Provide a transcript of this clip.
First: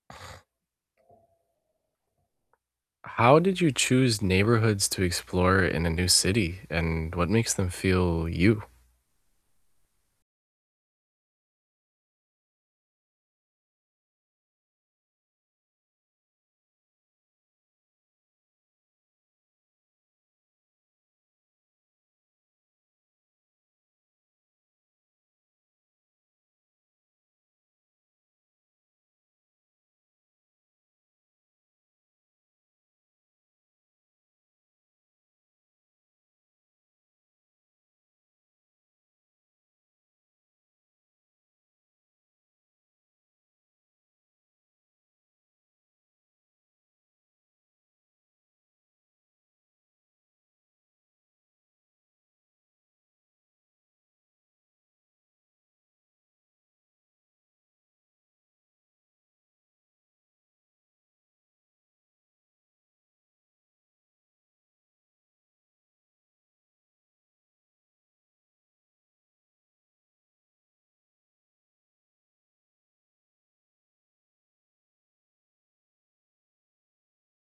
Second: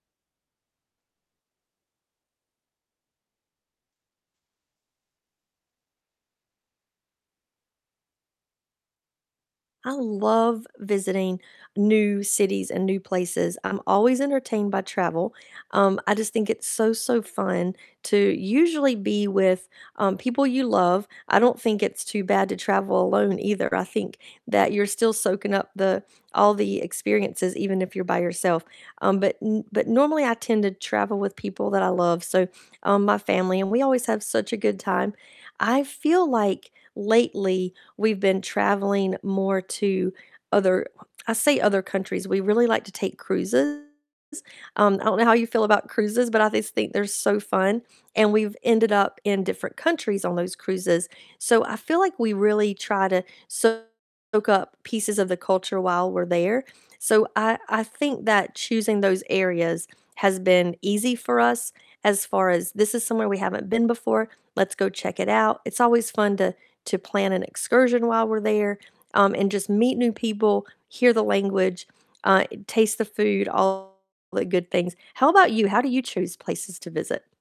How did you choose neighborhoods to explore in a new city and what makes them feel you? I love visiting new cities and new places, I'm always entertained by travel, um, I just think it's so, so fun to usually be with, um, people you love, I don't think it's too bad to travel alone, either, I think that you're still soaking up the all the experiences, even if you're by yourself, um, but n but normally, I tend to travel with people that I love, so, um, my family, and we always have such a good time, I feel like lately we've been traveling more to other I say other countries, we really like to take cruises, um, I don't know how you feel about cruises, but I just think they're so fun, and we've ended up in different countries on those cruises, so I feel like we really try to soak up pieces of the culture while we're there, so I I think that choosing those areas has been easy for us as far as, "This is somewhere we haven't been before, let's go check it out," it's always fun to to plan an excursion while we're there, um, and just meet new people, hear the language, uh, taste the food, all the good things. How about you? How do you choose places to visit?